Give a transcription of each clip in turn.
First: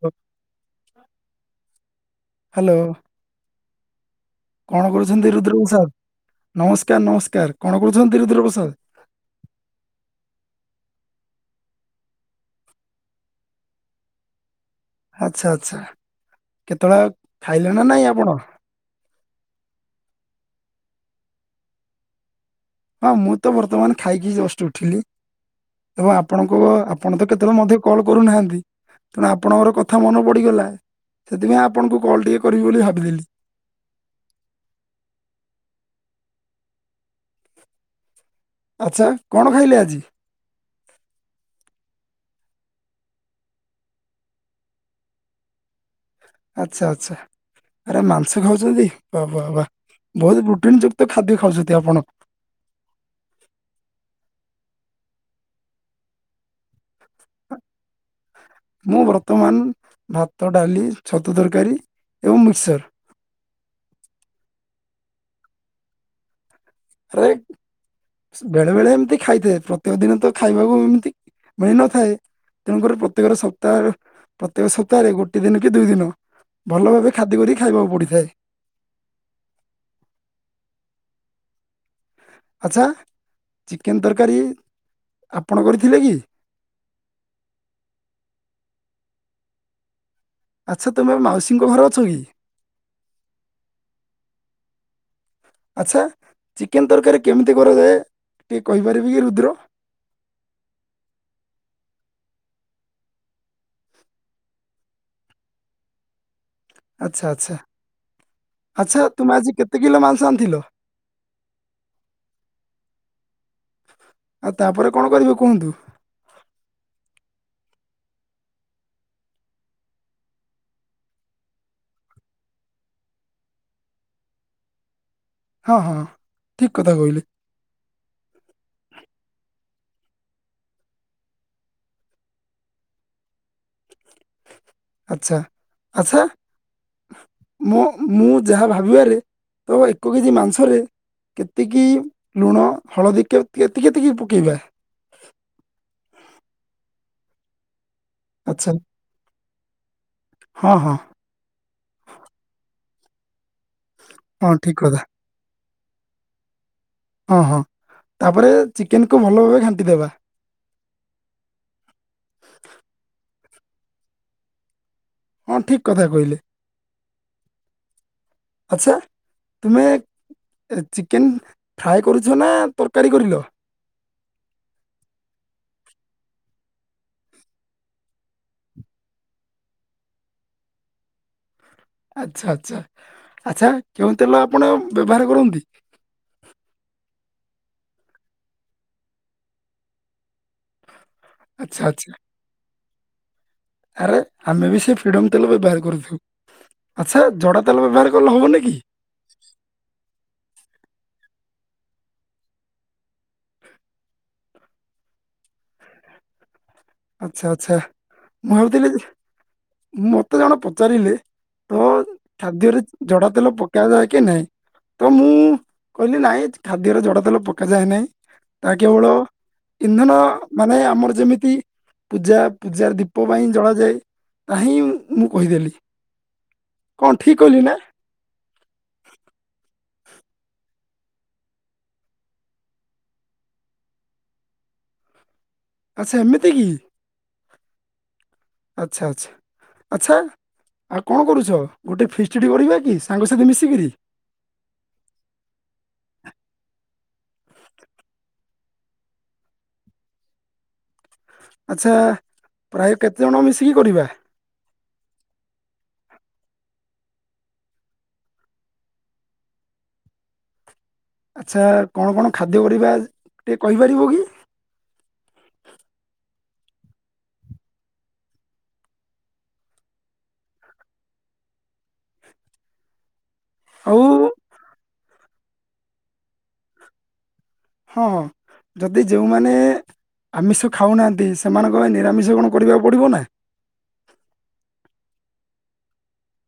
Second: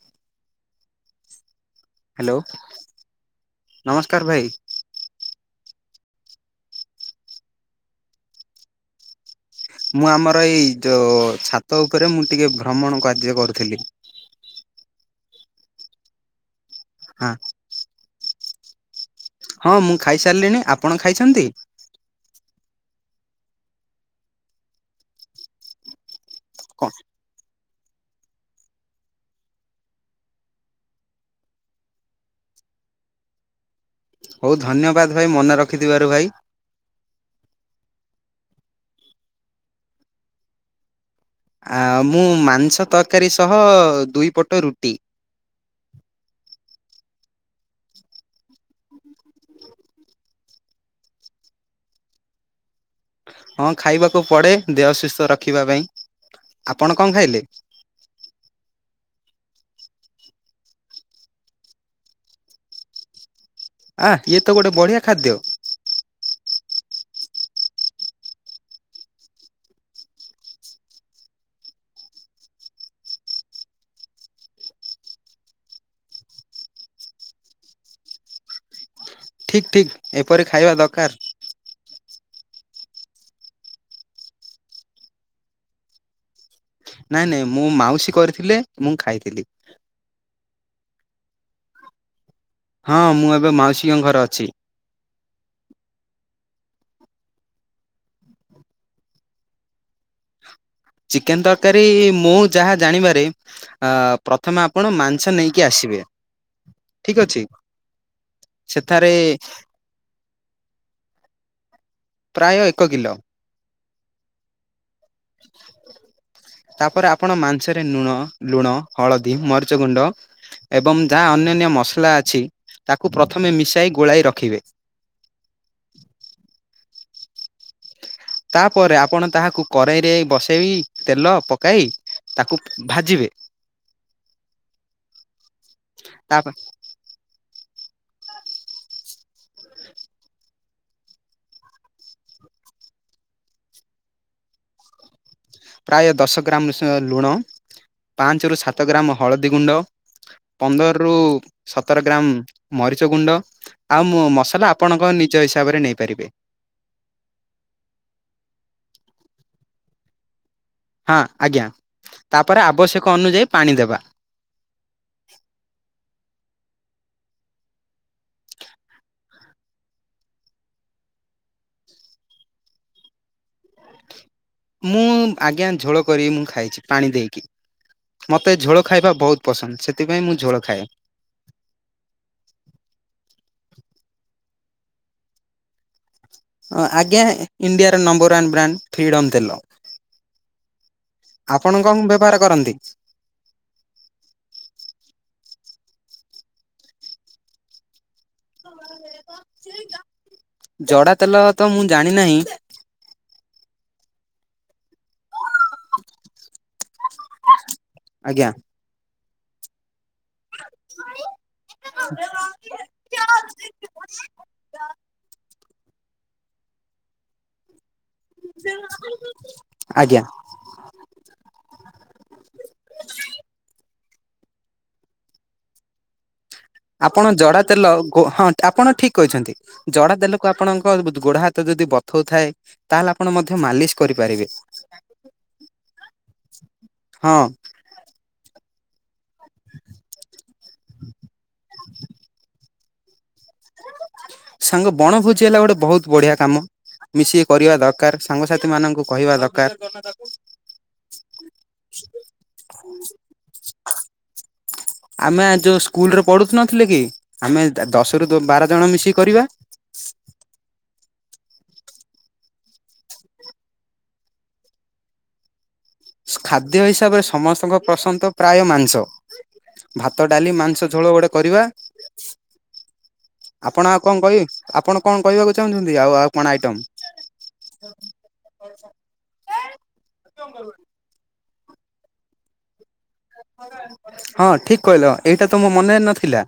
ହ [inaudible] ହ୍ୟାଲୋ ନମ କଣ କରୁଛନ୍ତି ରୁଦ୍ର ପ୍ରସାଦ? ନମସ୍କାର ନମସ୍କାର କଣ କରୁଛନ୍ତି ରୁଦ୍ର ପ୍ରସାଦ? ମୁଁ ଆମର ଏଇ ଯୋଉ ଛାତ ଉପରେ ମୁଁ ଟିକେ ଭ୍ରମଣ କାର୍ଯ୍ୟ କରୁଥିଲି। ଆଚ୍ଛା ଆଛା କେତେବେଳେ ହଁ ଖାଇଲେ ନା ନାଇଁ ଆପଣ? ହଁ ମୁଁ ଖାଇସାରିଲିଣି ଆପଣ ଖାଇଛନ୍ତି? ହଁ ମୁଁ ତ ବର୍ତ୍ତମାନ ଖାଇକି ଜଷ୍ଟ ଉଠିଲି। ଏବଂ ଆପଣଙ୍କ ଆପଣ ତ କେତେବେଳେ ମଧ୍ୟ କଲ କରୁନାହାନ୍ତି? ତେଣୁ ଆପଣଙ୍କର କଥା ମନେ ପଡିଗଲା। ସେଥିପାଇଁ ଆପଣଙ୍କୁ କଲ୍ ଟିକେ କରିବି ବୋଲି ଭାବିଦେଲି। ହଉ ଧନ୍ୟବାଦ ଭାଇ ମନେ ରଖିଥିବାରୁ ଭାଇ ଆଚ୍ଛା କଣ ଖାଇଲେ ଆଜି? ମୁଁ ମାଂସ ତରକାରୀ ସହ ଦୁଇ ପଟ ରୁଟି। ଆଚ୍ଛା ଆଛା ଆରେ ମାଂସ ଖାଉଛନ୍ତି? ବା ବା ବା ବହୁତୁ ପ୍ରଟିନ୍ ଯୁକ୍ତ ଖାଦ୍ୟ ଖାଉଛନ୍ତି ଆପଣ। ହଁ ଖାଇବାକୁ ପଡେ। ଦେହ ସୁସ୍ଥ ରଖିବା ପାଇଁ ଆପଣ କଣ ଖାଇଲେ? ମୁଁ ବର୍ତ୍ତମାନ ଭାତ, ଡାଲି, ଛତୁ ତରକାରୀ ଏବଂ ମିକ୍ସର୍। ଆ ଇଏ ତ ଗୋଟେ ବଢିଆ ଖାଦ୍ୟ। ଆରେ ବେଳେ ବେଳେ ଏମିତି ଖାଇଥାଏ ପ୍ରତ୍ୟେକ ଦିନ ତ ଖାଇବାକୁ ଏମିତି ମିଳିନଥାଏ। ତେଣୁକରି ପ୍ରତ୍ୟେକ ସପ୍ତାହ ପ୍ରତ୍ୟେକ ସପ୍ତାହରେ ଗୋଟେ ଦିନ କି ଦୁଇ ଦିନ ଭଲ ଭାବେ ଖାଦ୍ୟ କରିିକି ଖାଇବାକୁ ପଡିଥାଏ। ଠିକ ଠିକ ଏପରି ଖାଇବା ଦରକାର। ଆଚ୍ଛା ଚିକେନ ତରକାରୀ ଆପଣ କରିଥିଲେ କି? ନାଇଁ ନାଇଁ ମୋ ମାଉସୀ କରିଥିଲେ ମୁଁ ଖାଇଥିଲି। ଆଚ୍ଛା ତୁମେ ମାଉସୀଙ୍କ ଘରେ ଅଛ କି? ହଁ ମୁଁ ଏବେ ମାଉସୀଙ୍କ ଘର ଅଛି। ଆଚ୍ଛା ଚିକେନ ତରକାରୀ କେମିତି କରାଯାଏ ଟିକେ କହିପାରିବ କି ରୁଦ୍ର? [inaudible] ଚିକେନ ତରକାରୀ ମୁଁ ଯାହା ଜାଣିବାରେ ପ୍ରଥମେ ଆପଣ ମାଂସ ନେଇକି ଆସିବେ। [inaudible] ଠିକ ଆଚ୍ଛା ଅଛି ଆଚ୍ଛା ଆଚ୍ଛା ସେଠାରେ ତୁମେ ଆଜି କେତେ କିଲ ମାଂସ ଆଣିଥିଲ? ପ୍ରାୟ ଏକ କିଲ। ଆଉ ତାପରେ କଣ କରିବ କୁହନ୍ତୁ? ତାପରେ ଆପଣ ମାଂସରେ ଲୁଣ ଲୁଣ, ହଳଦୀ, ମରିଚ ଗୁଣ୍ଡ ଏବଂ ଯାହା ଅନ୍ୟାନ୍ୟ ମସଲା ଅଛି ତାକୁ ପ୍ରଥମେ ମିଶାଇ ଗୋଳାଇ ରଖିବେ। ହଁ ହଁ ଠିକ କଥା କହିଲେ। ତାପରେ ଆପଣ ତାହାକୁ କରେଇରେ ବସେଇ ତେଲ ପକାଇ ତାକୁ ଭାଜିବେ। [inaudible] ଆଚ୍ଛା ଆଚ୍ଛା ତା ମୋ ମୁଁ ଯାହା ଭାବିବାରେ ତ ଏକ କେଜି ମାଂସରେ କେତିକି ଲୁଣ, ହଳଦୀ କେତିକି କେତିକି ପକେଇବା? ପ୍ରାୟ ଦଶ ଗ୍ରାମ ଲୁଣ। ପାଞ୍ଚରୁ ଆଚ୍ଛା ସାତ ଗ୍ରାମ ହଳଦୀ ଗୁଣ୍ଡ ହଁ ହଁ ପନ୍ଦରରୁୁ ସତର ଗ୍ରାମ ମରିଚ ଗୁଣ୍ଡ ଆଉ ହଁ ମସଲା ଠିକ କଥା ଆପଣଙ୍କ ନିଜ ହିସାବରେ ନେଇପାରିବେ। ହଁ ହଁ ତାପରେ ଚିକେନକୁ ଭଲ ଭାବେ ଘାଣ୍ଟିଦେବା ହଁ ଆଜ୍ଞା ତାପରେ ଆବଶ୍ୟକ ଅନୁଯାୟୀ ପାଣି ଦବା ହଁ ଠିକ କଥା କହିଲେ। ଆଚ୍ଛା ତୁମେ ଚିକେନ ଫ୍ରାଏ କରୁଛ ନା ତରକାରୀ କରିଲ? ମୁଁ ଆଜ୍ଞା ଝୋଳ କରିିବି ମୁଁ ଖାଇଚି ପାଣି ଦେଇକି ମୋତେ ଝୋଳ ଖାଇବା ବହୁତ ପସନ୍ଦ ସେଥିପାଇଁ ମୁଁ ଝୋଳ ଖାଏ। ଆଚ୍ଛା ଆଚ୍ଛା ଆଚ୍ଛା କେଉଁ ତେଲ ଆପଣ ବ୍ୟବହାର କରନ୍ତି? ଆଜ୍ଞା ଇଣ୍ଡିଆର ନମ୍ବର ୱାନ୍ ବ୍ରାଣ୍ଡ ଫ୍ରିଡ଼ମ ତେଲ। ଆପଣ ଆଚ୍ଛା କଣ ଆଚ୍ଛା ବ୍ୟବହାର କରନ୍ତି? ଆରେ ଆମେ ବି ସେ ଫିଡମ ବ୍ୟବହାର ଆଚ୍ଛା ଜଡା ତେଲ ବ୍ୟବହାର କଲେ ହବନି କି? ଜଡା ତେଲ ତ ମୁଁ ଜାଣି ନାହିଁ ଆଚ୍ଛା ଆଚ୍ଛା ଆଜ୍ଞା ମୁଁ ଭାବୁଥିଲି ଯେ ମୁଁ ମତେ ଜଣ ପଚାରିଲେ ତ ଖାଦ୍ୟରେ ଜଡା ତେଲ ପକା ଯାଏ କି ନାଇଁ? ତ ମୁଁ କହିଲି ନାଇଁ ଖାଦ୍ୟର ଜଡା ତେଲ ପକା ଯାଏ ନାହିଁ ତା କେବଳ ଇନ୍ଧନ ଆଜ୍ଞା ମାନେ ଆମର ଯେମିତି ପୂଜା ପୂଜାର ଦୀପ ପାଇଁ ଜଳାଯାଏ ତାହିିଁ ମୁଁ କହିଦେଲି। କଣ ଆପଣ ଠିକ ଜଡା କହିଲି ନା ତେଲ ହଁ ଆପଣ ଠିକ କହିଛନ୍ତି ଜଡା ତେଲକୁ ଆପଣ ଗୋଡ ହାତ ଯଦି ବଥଉ ଥାଏ ତାହେଲେ ଆପଣ ମଧ୍ୟ ମାଲିସ କରିପାରିବେ। ଆଚ୍ଛା ଏମିତି କି? ହଁ ଆଚ୍ଛା ଆଚ୍ଛା ଆଚ୍ଛା ଆଉ କଣ କରୁଛ। ଗୋଟେ ଫିଷ୍ଟ ଡି କରିବା କି ସାଙ୍ଗ ସାଙ୍ଗ ବଣଭୋଜି ହେଲା ଗୋଟେ ବହୁତ ବଢିଆ କାମ। ମିଶିକି କରିବା ଦରକାର ସାଙ୍ଗସାଥି ମାନଙ୍କୁ କହିବା ଦକାର। ଆଚ୍ଛା ପ୍ରାୟ କେତେଜଣ ମିଶିକି କରିବା? ସ୍କୁଲ ରେ ପଢୁ ନଥିଲେ କି, ଆମ ଦା ଦଶ ରୁ ବାର ଜଣ ମିଶିକି କରିବା। ଆଚ୍ଛା କଣ କଣ ଖାଦ୍ୟ କରିବା ଟିକେ କହିପାରିବ କି? ଖାଦ୍ୟ ହିସାବରେ ସମସ୍ତଙ୍କ ପସନ୍ଦ ପ୍ରାୟ ମାଂସ। ଭାତ ଡାଲି ମାଂସ ଝୋଳ ଗୋଟେ କରିବା। ଆପଣ ଆଉ କଣ କରିବେ ଆପଣ କଣ କହିବାକୁ ଚାହୁଁଛନ୍ତି ଆଉ ଆଉ କଣ ଆଇଟମ୍? ହଁ ହଁ ଯଦି ଯୋଉମାନେ ଆମିଷ ଖାଉନାହାଁନ୍ତି ସେମାନଙ୍କ ପାଇଁ ନିରାମିଷ କଣ କରିବାକୁ ପଡ଼ିବ ନା? ହଁ ଠିକ କହିଲ ଏଇଟା ତ ମୋ ମନେ ରେ ନଥିଲା।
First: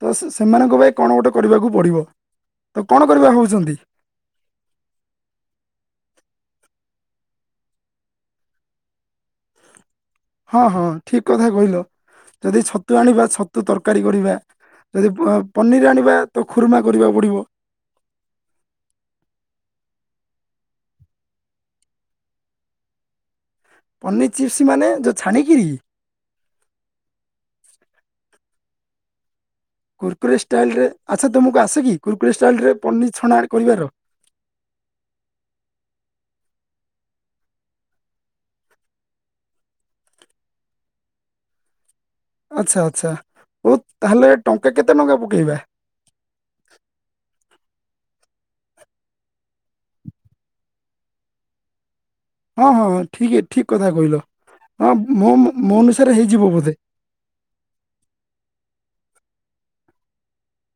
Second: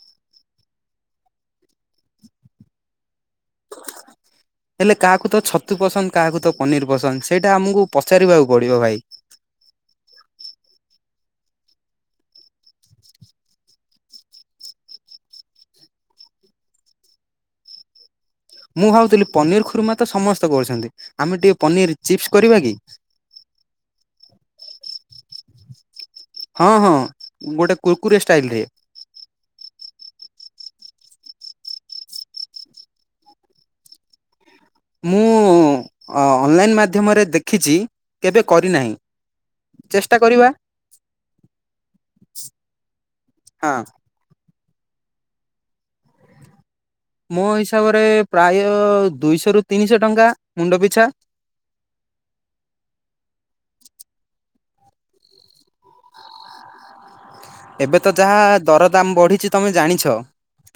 ତ ସେ-ସେମାନଙ୍କ ପାଇଁ କଣ ଗୋଟେ କରିବାକୁ ପଡିବ। ତ କଣ କରିବା ଭାବୁଛନ୍ତି ହେଲେ କାହାକୁ ତ ଛତୁ ପସନ୍ଦ। କାହାକୁ ତ ପନିର ପସନ୍ଦ ସେଇଟା ଆମକୁ ପଚାରିବାକୁ ପଡିବ ଭାଇ? ହଁ ହଁ ଠିକ କଥା କହିଲ ଯଦି ଛତୁ ଆଣିବା ଛତୁ ତରକାରୀ କରିବା। ଯଦି ପା-ପନିର ଆଣିବା ତ ଖୁର୍ମା କରିବାକୁ ପଡିବ। ମୁଁ ଭାବୁଥିଲି ପନିର ଖୁର୍ମା ତ ସମସ୍ତେ କରୁଚନ୍ତି। ଆମେ ଟିକେ ପନିର ଚିପ୍ସ କରିବା କି? ପନିର ଚିପ୍ସ ମାନେ ଯୋଉ ଛାଣିକିରି? ହଁ ହଁ ଗୋଟେ କୁର୍କୁରି ଷ୍ଟାଇଲ ରେ। କୁକୁର୍ରେ ଷ୍ଟାଇଲରେ ଆଚ୍ଛା ତୁମକୁ ଆସେ କି କୁକୁରେ ଷ୍ଟାଇଲରେ ପନିର ଛଣା କରିବାର? [unintelligible] ମୁଁ ଅ-ଅନଲାଇନ୍ ମାଧ୍ୟମରେ ଦେଖିଚି କେବେ କରିନାହିଁ। ଚେଷ୍ଟା କରିବା। ଆଚ୍ଛା ଆଚ୍ଛା ହଁ ହଉ ତାହଲେ ଟଙ୍କା କେତେ ଟଙ୍କା ପକେଇବା? ମୋ ହିସାବରେ ପ୍ରାୟ ଦୁଇଶହ ରୁ ତିନିଶହ ଟଙ୍କା ମୁଣ୍ଡ ପିଛା। ହଁ ହଁ ଠିକ ଏ ଠିକ କଥା କହିଲ। ହଁ ମୋ-ମୋ-ମୋ ଅନୁସାରେ ହେଇଯିବ ବୋଧେ। ଏବେ ତ ଯାହା ଦର ଦାମ ବଢିଛି, ତମେ ଜାଣିଛ?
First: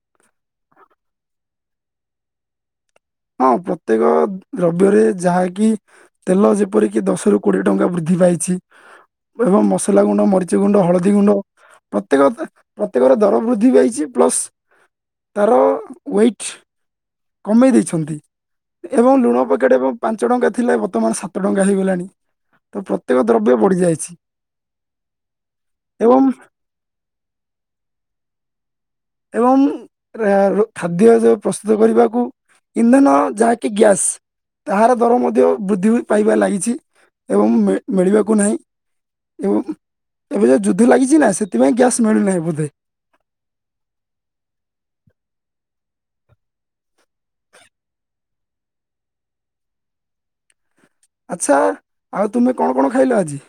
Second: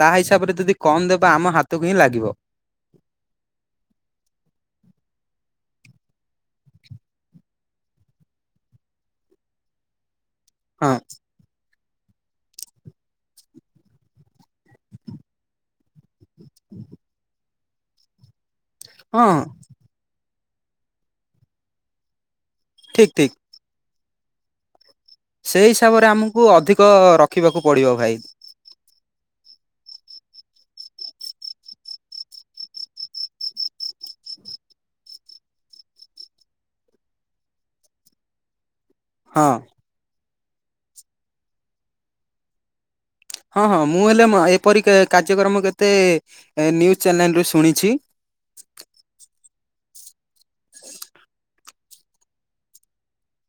ତା ହିସାବରେ ଯଦି କମ ଦେବା ଆମ ହାତକୁ ହିଁ ଲାଗିବ। ହଁ ପ୍ରତ୍ୟେକ ଦ୍ରବ୍ୟରେ ଯାହାକି ତେଲ ଯେପରିକି ଦଶରୁୁ କୋଡିଏ ଟଙ୍କା ବୃଦ୍ଧି ପାଇଛି ଏବଂ ମସଲା ଗୁଣ୍ଡ ମରି ରୁଚି ଗୁଣ୍ଡ, ହଁ ହଳଦୀ ଗୁଣ୍ଡ ପ୍ରତ୍ୟେକରେ ପ୍ରତ୍ୟେକରେ ଦର ବୃଦ୍ଧି ପାଇଚି। ପ୍ଲସ୍ ତାର ୱେଟ୍ କମେଇ ଦେଇଛନ୍ତି ଏବଂ ହଁ ଲୁଣ ପକେଟ୍ ଏବଂ ପାନ୍ ପାଞ୍ଚ ଟଙ୍କା ଥିଲା ବର୍ତ୍ତମାନ ସାତ ଟଙ୍କା ହେଇଗଲାଣି। ତ ଠିକ ପ୍ରତ୍ୟେକ ଠିକ ଦ୍ରବ୍ୟ ବଢ଼ିଯାଇଛି। ସେଇ ହିସାବରେ ଏବଂ ଆମକୁ ଅଧିକ ରଖିବାକୁ ପଡିବ ଭାଇ। କମ ଆ ରୁ ଖାଦ୍ୟ ଯୋଉ ପ୍ରସ୍ତୁତ କରିବାକୁ ଇନ୍ଧନ ଯାହାକି ଗ୍ୟାସ ତାହାର ଦର ମଧ୍ୟ ବୃଦ୍ଧି ପାଇବାରେ ଲାଗିଛି। ଏବଂ ମିଳି ମିଳିବାକୁ ନାହିଁ। ହଁ ଏବଂ ଏବେ ଯୋଉ ଯୁଦ୍ଧ ଲାଗିଚି ନା ସେଥିପାଇଁ ଗ୍ୟାସ ମିଳୁନାହିଁ ବୋଧେ? ହଁ ହଁ ମୁଁ ହେଲେ ମ ଏପରି କେ କାର୍ଯ୍ୟକ୍ରମ କେତେ ଏ ନ୍ୟୁଜ ଚ୍ୟାନେଲ ରୁ ଶୁଣିଛି। ଆଚ୍ଛା ଆଉ ତୁମେ କଣ କଣ ଖାଇଲ ଆଜି?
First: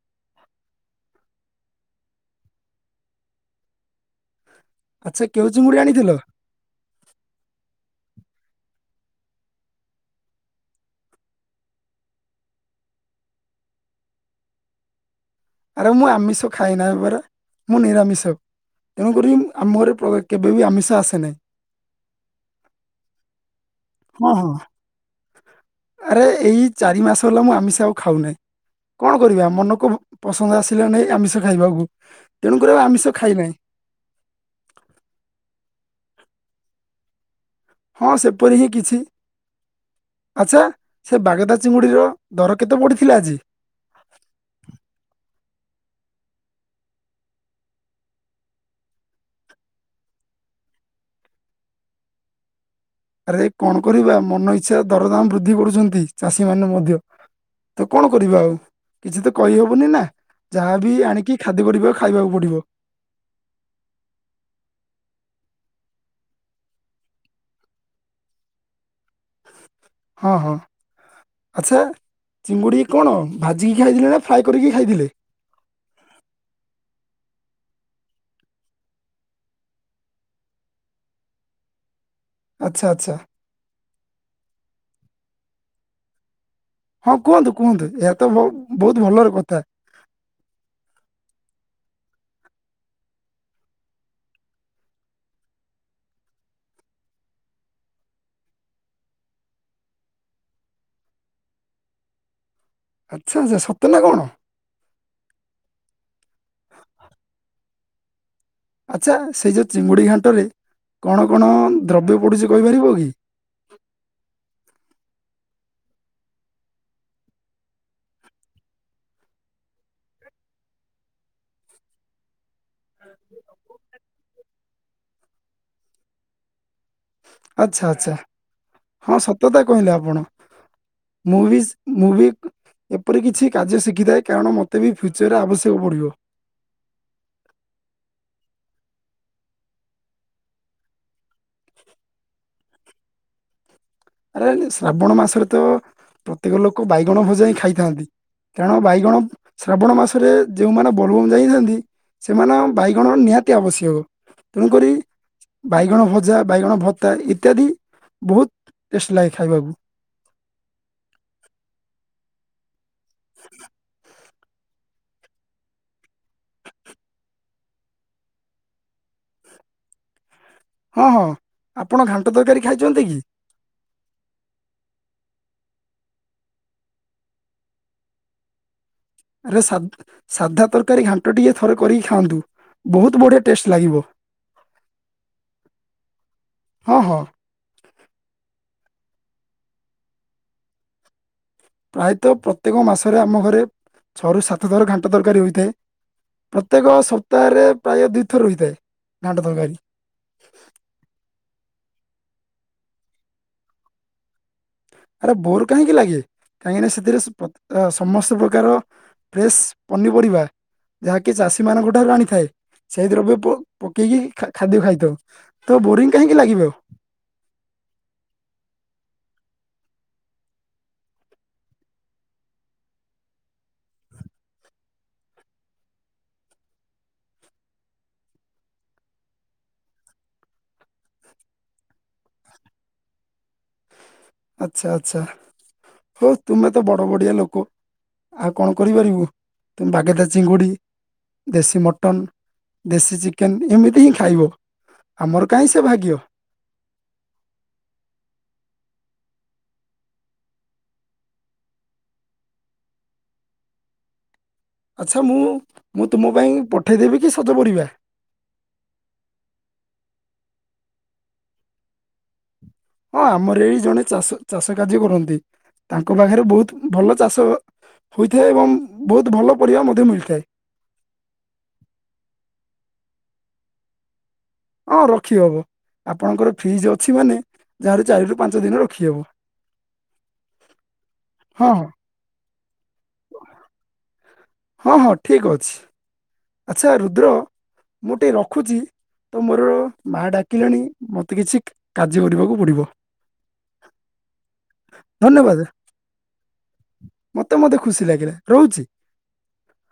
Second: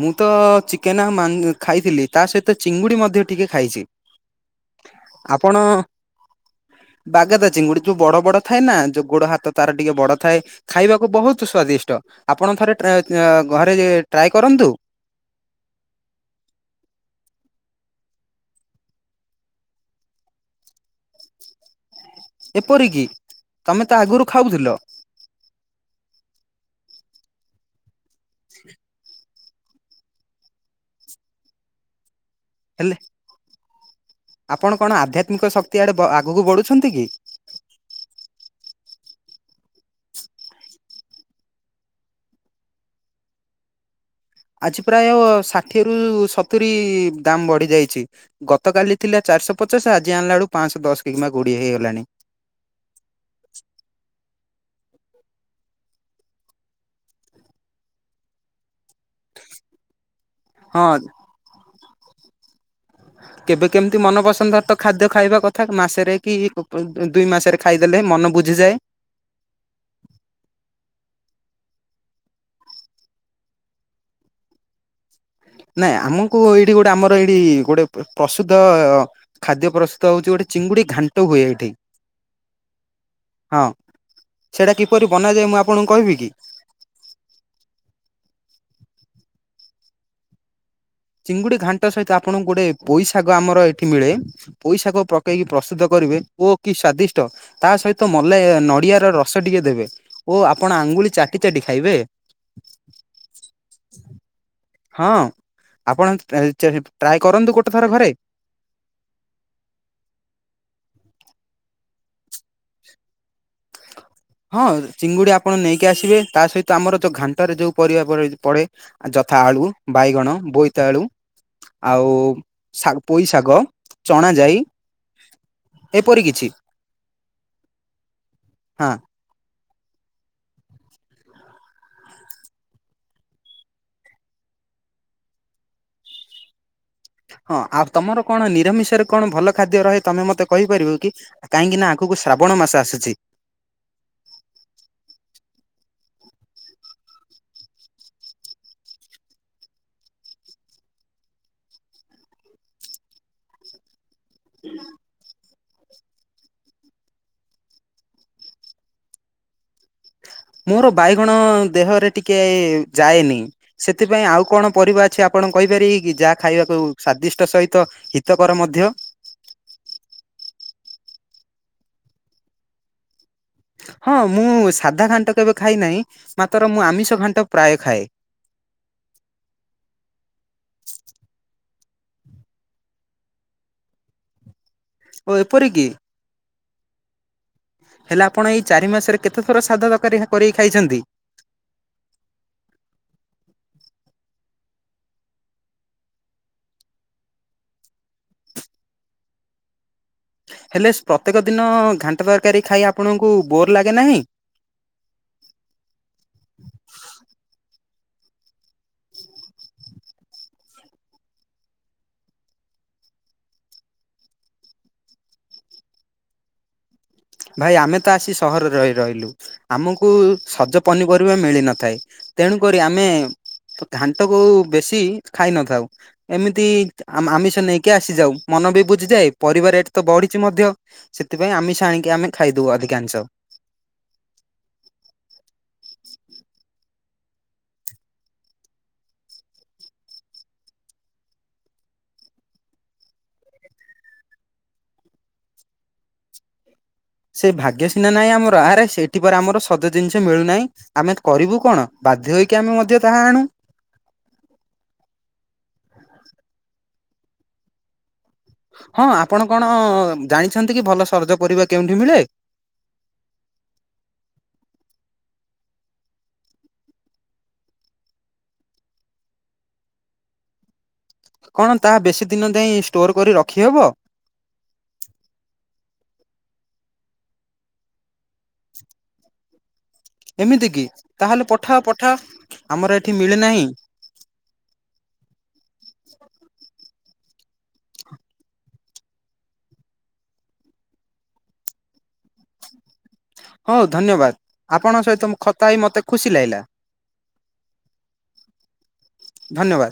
ମୁଁ ତ ଚିକେନ ଆଉ ମାନ୍ ଖାଇଥିଲି ତା ସହିତ ଚିଙ୍ଗୁଡି ମଧ୍ୟ ଟିକେ ଖାଇଛି। ଆଚ୍ଛା କେଉଁ ଆପଣ ଚିଙ୍ଗୁଡ଼ି ଆଣିଥିଲ ବାଗାଦା ଚିଙ୍ଗୁଡି ଯୋଉ ବଡ ବଡ ଥାଏ ନା ଯୋଉ ଗୋଡ ହାତ ତାର ଟିକେ ବଡ ଥାଏ ଖାଇବାକୁ ବହୁତ ସ୍ଵାଦିଷ୍ଟ। ଆପଣ ଥରେ ଟ୍ରା ଏଁ ତ୍ ଆଁ ଘରେ ଟ୍ରାଏ କରନ୍ତୁ। ଆରେ ମୁଁ ଆମିଷ ଖାଇ ନାଇଁ ପରା ମୁଁ ନିରାମିଷ। ତେଣୁକରି ଆମ ଘରେ ପ୍ର କେବେ ବି ଆମିଷ ଆସେ ନାହିଁ। ଏପରିକି। ତମେ ତ ଆଗରୁ ହଁ ହଁ ଖାଉଥିଲ ଆରେ ଏଇ ଚାରି ମାସ ହେଲା ମୁଁ ଆମିଷ ଆଉ ଖାଉ ନାହିଁ, କଣ କରିବି ଆମ ଚେ ମନକୁ ପସନ୍ଦ ଆସିଲା ନାହି ଆମିଷ ଖାଇବାକୁ ତେଣୁକରି ଆଉ ହେଲେ ଆମିଷ ଖାଇନାହିଁ। ଆପଣ କଣ ଆଧ୍ୟାତ୍ମିକ ଶକ୍ତି ଆଡେ ଆ ଆଗକୁ ବଢୁଛନ୍ତି କି? ହଁ ସେପରି ହିଁ କିଛି। ଆଚ୍ଛା ସେ ବାଗଦା ଚିଙ୍ଗୁଡିର ଦର କେତେ ପଡିଥିଲା ଆଜି? ଆଜି ପ୍ରାୟ ଷାଠିଏରୁୁ ସତୁରୀ ଦାମ ବଢି ଯାଇଚି ଗତକାଲି ଥିଲା ଚା ଚାରିଶହ ପଚାଶେ ଆଜି ଆଣିଲା ବେଳକୁ ପାଆଶହ ଦଶ କିମ୍ବା କୋଡ଼ିଏ ହୋଇଗଲାଣି। ଆରେ କଣ କରିବା ମନ ଇଚ୍ଛା ସେ ଦରଦାମ ବୃଦ୍ଧି କରୁଛନ୍ତି ଚାଷୀ ମାନେ ମଧ୍ୟ ତ କଣ କରି କିଛି ତ କହିହବନି ନା ଯାହା ହଁ ବି ଆଣିକି ଖାଦ୍ୟ ପରି କରିବଲ ଖାଇବାକୁ ପଡିବ। କେବେ କେମିତି ମନ ପସନ୍ଦର ଖାଦ୍ୟ ଖାଇବା କଥା ମାସରେ କି ଦୁଇ ମାସରେ ଖାଇଦେଲେ ମନ ବୁଝ ଯେ ହଁ ହଁ। ଆଚ୍ଛା ଚିଙ୍ଗୁଡି କଣ ଭାଜିକି ଖାଇଥିଲେ ନା ଫ୍ରାଏ କରିକି ଖାଇଥିଲେ। ନାଇଁ ଆମକୁ ଏଇଠି ଗୋଟେ ଆମର ଏଇଠି ଗୋଟେ ପ୍ରସୂତ ଖାଦ୍ୟ ପ୍ରସ୍ତୁତ ହୋଉଚି ଗୋଟେ ଗୋଟେ ଚିଙ୍ଗୁଡି ଘାଣ୍ଟ ହୁଏ ଏଇଠି। ଆଚ୍ଛା ଆଚ୍ଛା ହଁ ସେଟା କିପରି ବନାଯାଏ ମୁଁ ଆପଣଙ୍କୁ କହିବି କି? ହଁ କୁହନ୍ତୁ କୁହନ୍ତୁ ଏହା ତ ଚିଙ୍ଗୁଡି ଘାଣ୍ଟ ସହିତ ଆପଣଙ୍କୁ ଗୋଟେ ପୋଇଶାଗ ଆମର ଏଠି ମିଳେ ପୋଇଶାଗ ପକେଇକି ପ୍ରସ୍ତୁତ କ କରିବେ ଓ କି ସ୍ୱାଦିଷ୍ଟ ତା ସହିତ ମଲେଇ ନଡିଆର ରସ ଟିକେ ଦେବେ ଓ ଆପଣ ଆଙ୍ଗୁ ଲି ଚାଟି ଚାଟି ଖାଇବେ। ଆଚ୍ଛା ଆଚ୍ଛା ସତେ ନା କଣ ହଁ ଆପଣ ଟ୍ରାଏ କରନ୍ତୁ ଗୋଟେ ଥର ଘରେ। ଆଚ୍ଛା ସେଇ ଯେଉଁ ଚିଙ୍ଗୁଡ଼ି ଘାଣ୍ଟରେ କଣ କଣ ଦ୍ରବ୍ୟ ପଡ଼ୁଚି କହିପାରିବ କି? ହଁ ଚିଙ୍ଗୁଡି ଆପଣ ନେଇକି ଆସିବେ ତା ସହିତ ଆମର ଯୋଉ ଘାଣ୍ଟରେ ଯୋଉ ପରିବା ପଡେ ଯତ୍ ଯଥା ଆଳୁ, ବାଇଗଣ, ବୋଇତାଲୁ। ଆଉ ଶା ପୋଇ ଶାଗ, ଚଣା ଯାଇ। ଏପରି କିଛି ଆଛା ଆଛା ହଁ ସତତା କହିଲେ ଆପଣ। ମୁ ଭିିସ୍ ମୁ ଭିି ଏପରି କିଛି କାର୍ଯ୍ୟ ଶିଖିଥାଏ କାରଣ ମୋତେ ବି ଫ୍ୟୁଚରରେ ଆବଶ୍ୟକ ପଡ଼ିବ। ହଁ ଆଉ ତମର କଣ ନିରାମିଷରେ କଣ ଭଲ ଖାଦ୍ୟ ରହେ ତମେ ମତେ କହିପାରିବ କି? କାହିଁକି ନା ଆ କୁ ଶ୍ରାବଣ ମାସ ଆସୁ ଆରେ ଶ୍ରାବଣ ମାସରେ ତ ପ୍ରତ୍ୟେକ ଲୋକ ବାଇଗଣ ଭଜା ହିଁ ଖାଇଥାନ୍ତି। କାରଣ ବାଇଗଣ ଶ୍ରାବଣ ମାସରେ ଯୋଉମାନେ ବୋଲବମ୍ ଯାଇନାଇ ସେମାନ ବାଇଗଣ ନିହାତି ଆବଶ୍ୟକ। ତେଣୁକରି ବାଇଗଣ ଭଜା ବାଇଗଣ ଭତ୍ତା ଇତ୍ୟାଦି ବୋହୁତ ଟେଷ୍ଟ ଲାଗେ ଖାଇବାକୁ। ମୋର ବାଇଗଣ ଦେହରେ ଟିକେ ଯାଏନି, ସେଥିପାଇଁ ଆଉ କଣ ପରିବା ଅଛି ଆପଣଙ୍କୁ କହିପାରି ଯାହା ଖାଇବାକୁ ସ୍ଵାଦିଷ୍ଟ ସହିତ ହିତକର ମଧ୍ୟ? ହଁ ହଁ ଆପଣ ଘାଣ୍ଟ ତରକାରୀ ଖାଇଛନ୍ତି କି? ହଁ ମୁଁ ସାଧା ଘାଣ୍ଟ କେବେ ଖାଇ ନାହିଁ ମାତ୍ର ମୁଁ ଆମିଷ ଘାଣ୍ଟ ପ୍ରାୟ ଖାଏ। ଆରେ ସା ସାଧା ତରକାରୀ ଘାଣ୍ଟ ଟିକେ ଥରେ କରିକି ଖାଆନ୍ତୁ। ବହୁତ ବଢିଆ ଟେଷ୍ଟ ଲାଗିବ। ଓ ଏପରି କି ହଁ ହଁ। ହେଲେ ଆପଣ ଏଇ ଚାରି ମାସରେ କେତେ ଥର ସାଦା ତରକାରୀ କରିକି ଖାଇଛନ୍ତି? ପ୍ରାୟତଃ ପ୍ରତ୍ୟେକ ମାସରେ ଆମ ଘରେ ଛଅରୁ ସାତ ଥର ଘାଣ୍ଟ ତରକାରୀ ହୋଇଥାଏ। ପ୍ରତ୍ୟେକ ସପ୍ତାହରେ ପ୍ରାୟ ଦୁଇଥର ହେଇଥାଏ ଘାଣ୍ଟ ତରକାରୀ। ହେଲେ ପ୍ରତ୍ୟେକ ଦିନ ଘାଣ୍ଟ ତରକାରୀ ଖାଇ ଆପଣଙ୍କୁ ବୋର୍ ଲାଗେ ନାହିଁ। ଆରେ ବୋର କାହିଁକି ଲାଗେ କାହିଁକିନା ସେଥିରେ ସ- ପ୍ର- ଅ ସମସ୍ତ ପ୍ରକାର ଫ୍ରେଶ ପନିପରିବା ଯାହାକି ଚାଷୀ ମାନଙ୍କ ଠାରୁ ଆଣିଥାଏ। ସେଇ ଦ୍ରବ୍ୟ ପ-ପକେଇକି ଖା-ଖାଦ୍ୟ ଖାଇଥାଉ ତ ବୋରିଂ କାହିଁକି ଲାଗିବ ଆଉ। ଭାଇ ଆମେ ତ ଆସି ସହରରେ ରହି- ରହିଲୁ ଆମକୁ ସଜ ପନିପରିବା ମିଳିନଥାଏ। ତେଣୁ କରି ଆମେ ତ ଘାଣ୍ଟ କୁ ବେଶୀ ଖାଇ ନଥାଉ ଏମିତି ଆ-ଆମିଷ ନେଇକି ଆସିଯାଉ ମ ମନ ବି ବୁଝିଯାଏ, ପାରିବା ରେଟ ତ ବଢିଛି ସେଥିପାଇଁ ଆମିଶ ଆ କି ଆମେ ଖାଇଦଉୁ ଅଧିକାଂଶ। ଆଚ୍ଛା ଆଛା ହଉ ତୁମେ ତ ବଡ ବଡିଆ ଲୋକ। ଆଉ କଣ କରିପାରିବୁ ତୁମେ ବାଗେଦା ଚିଙ୍ଗୁଡି ଦେଶୀ ମଟନ ଦେଶୀ ଚିକେନ ଏମିତି ହିଁ ଖାଇବ। ଆମର କାହିଁ ସେ ଭାଗ୍ୟ। ସେ ଭାଗ୍ୟ ସିନା ନାଇଁ ଆମର ଆରେ ସେଠି ପରେ ଆମର ସଜ ଜିନିଷ ମିଳୁନାହିଁ ଆମେ କରିବୁ କଣ ବା ବାଧ୍ୟ ହୋଇକି ଆମେ ମଧ୍ୟ ତାହା ଆଣୁ। ଆଚ୍ଛା ମୁଁ ମୁଁ ତୁମ ପାଇଁ ପଠେଇ ଦେବି କି ସଜ ପରିବା? ହଁ ଆପଣ କଣ ଜାଣିଛନ୍ତି କି ଭଲ ସରଜ ପରିବା କେଉଁଠି ମିଳେ? ହଁ ଆମର ଏଇ ଜଣେ ଚାଷ-ଚାଷ କାର୍ଯ୍ୟ କରନ୍ତି। ତାଙ୍କ ପାଖରେ ବହୁତ ଭଲ ଚାଷ ହୋଇଥାଏ ଏବଂ ବହୁତ ଭଲ ପରିବା ମଧ୍ୟ ମିଳିଥାଏ। କଣ ତାହା ବେଶୀ ଦିନ ଯାଏ ଷ୍ଟୋର କରି ରଖିହେବ? ହଁ ରଖି ହବ। ଆପଣଙ୍କର ଫ୍ରିଜ ଅଛି ମାନେ ଯାହାର ଚାରି ରୁ ପାଞ୍ଚ ଦିନ ରଖିହବ। ଏମିତି କି ତାହେଲେ ହଁ ପଠାଅ ହଁ ପଠାଅ ଆମର ଏଠି ମିଳେନାହିଁ। ହଁ ହଁ ଠିକ ଅଛି ଆଚ୍ଛା ରୁଦ୍ର ମୁଁ ଟିକେ ରଖୁଛି। ତ ମୋର ମା ଡାକିଲେଣି ମତେ କିଛି କାର୍ଯ୍ୟ କରିବାକୁ ପଡିବ। ହଉ ଧନ୍ୟବାଦ ଆପଣଙ୍କ ସହିତ ଧନ୍ୟବାଦ ଖତା ହେଇ ମତେ ଖୁସି ଲାଗିଲା। ମତେ [unintelligible] ରହୁଛି। ଧନ୍ୟବାଦ।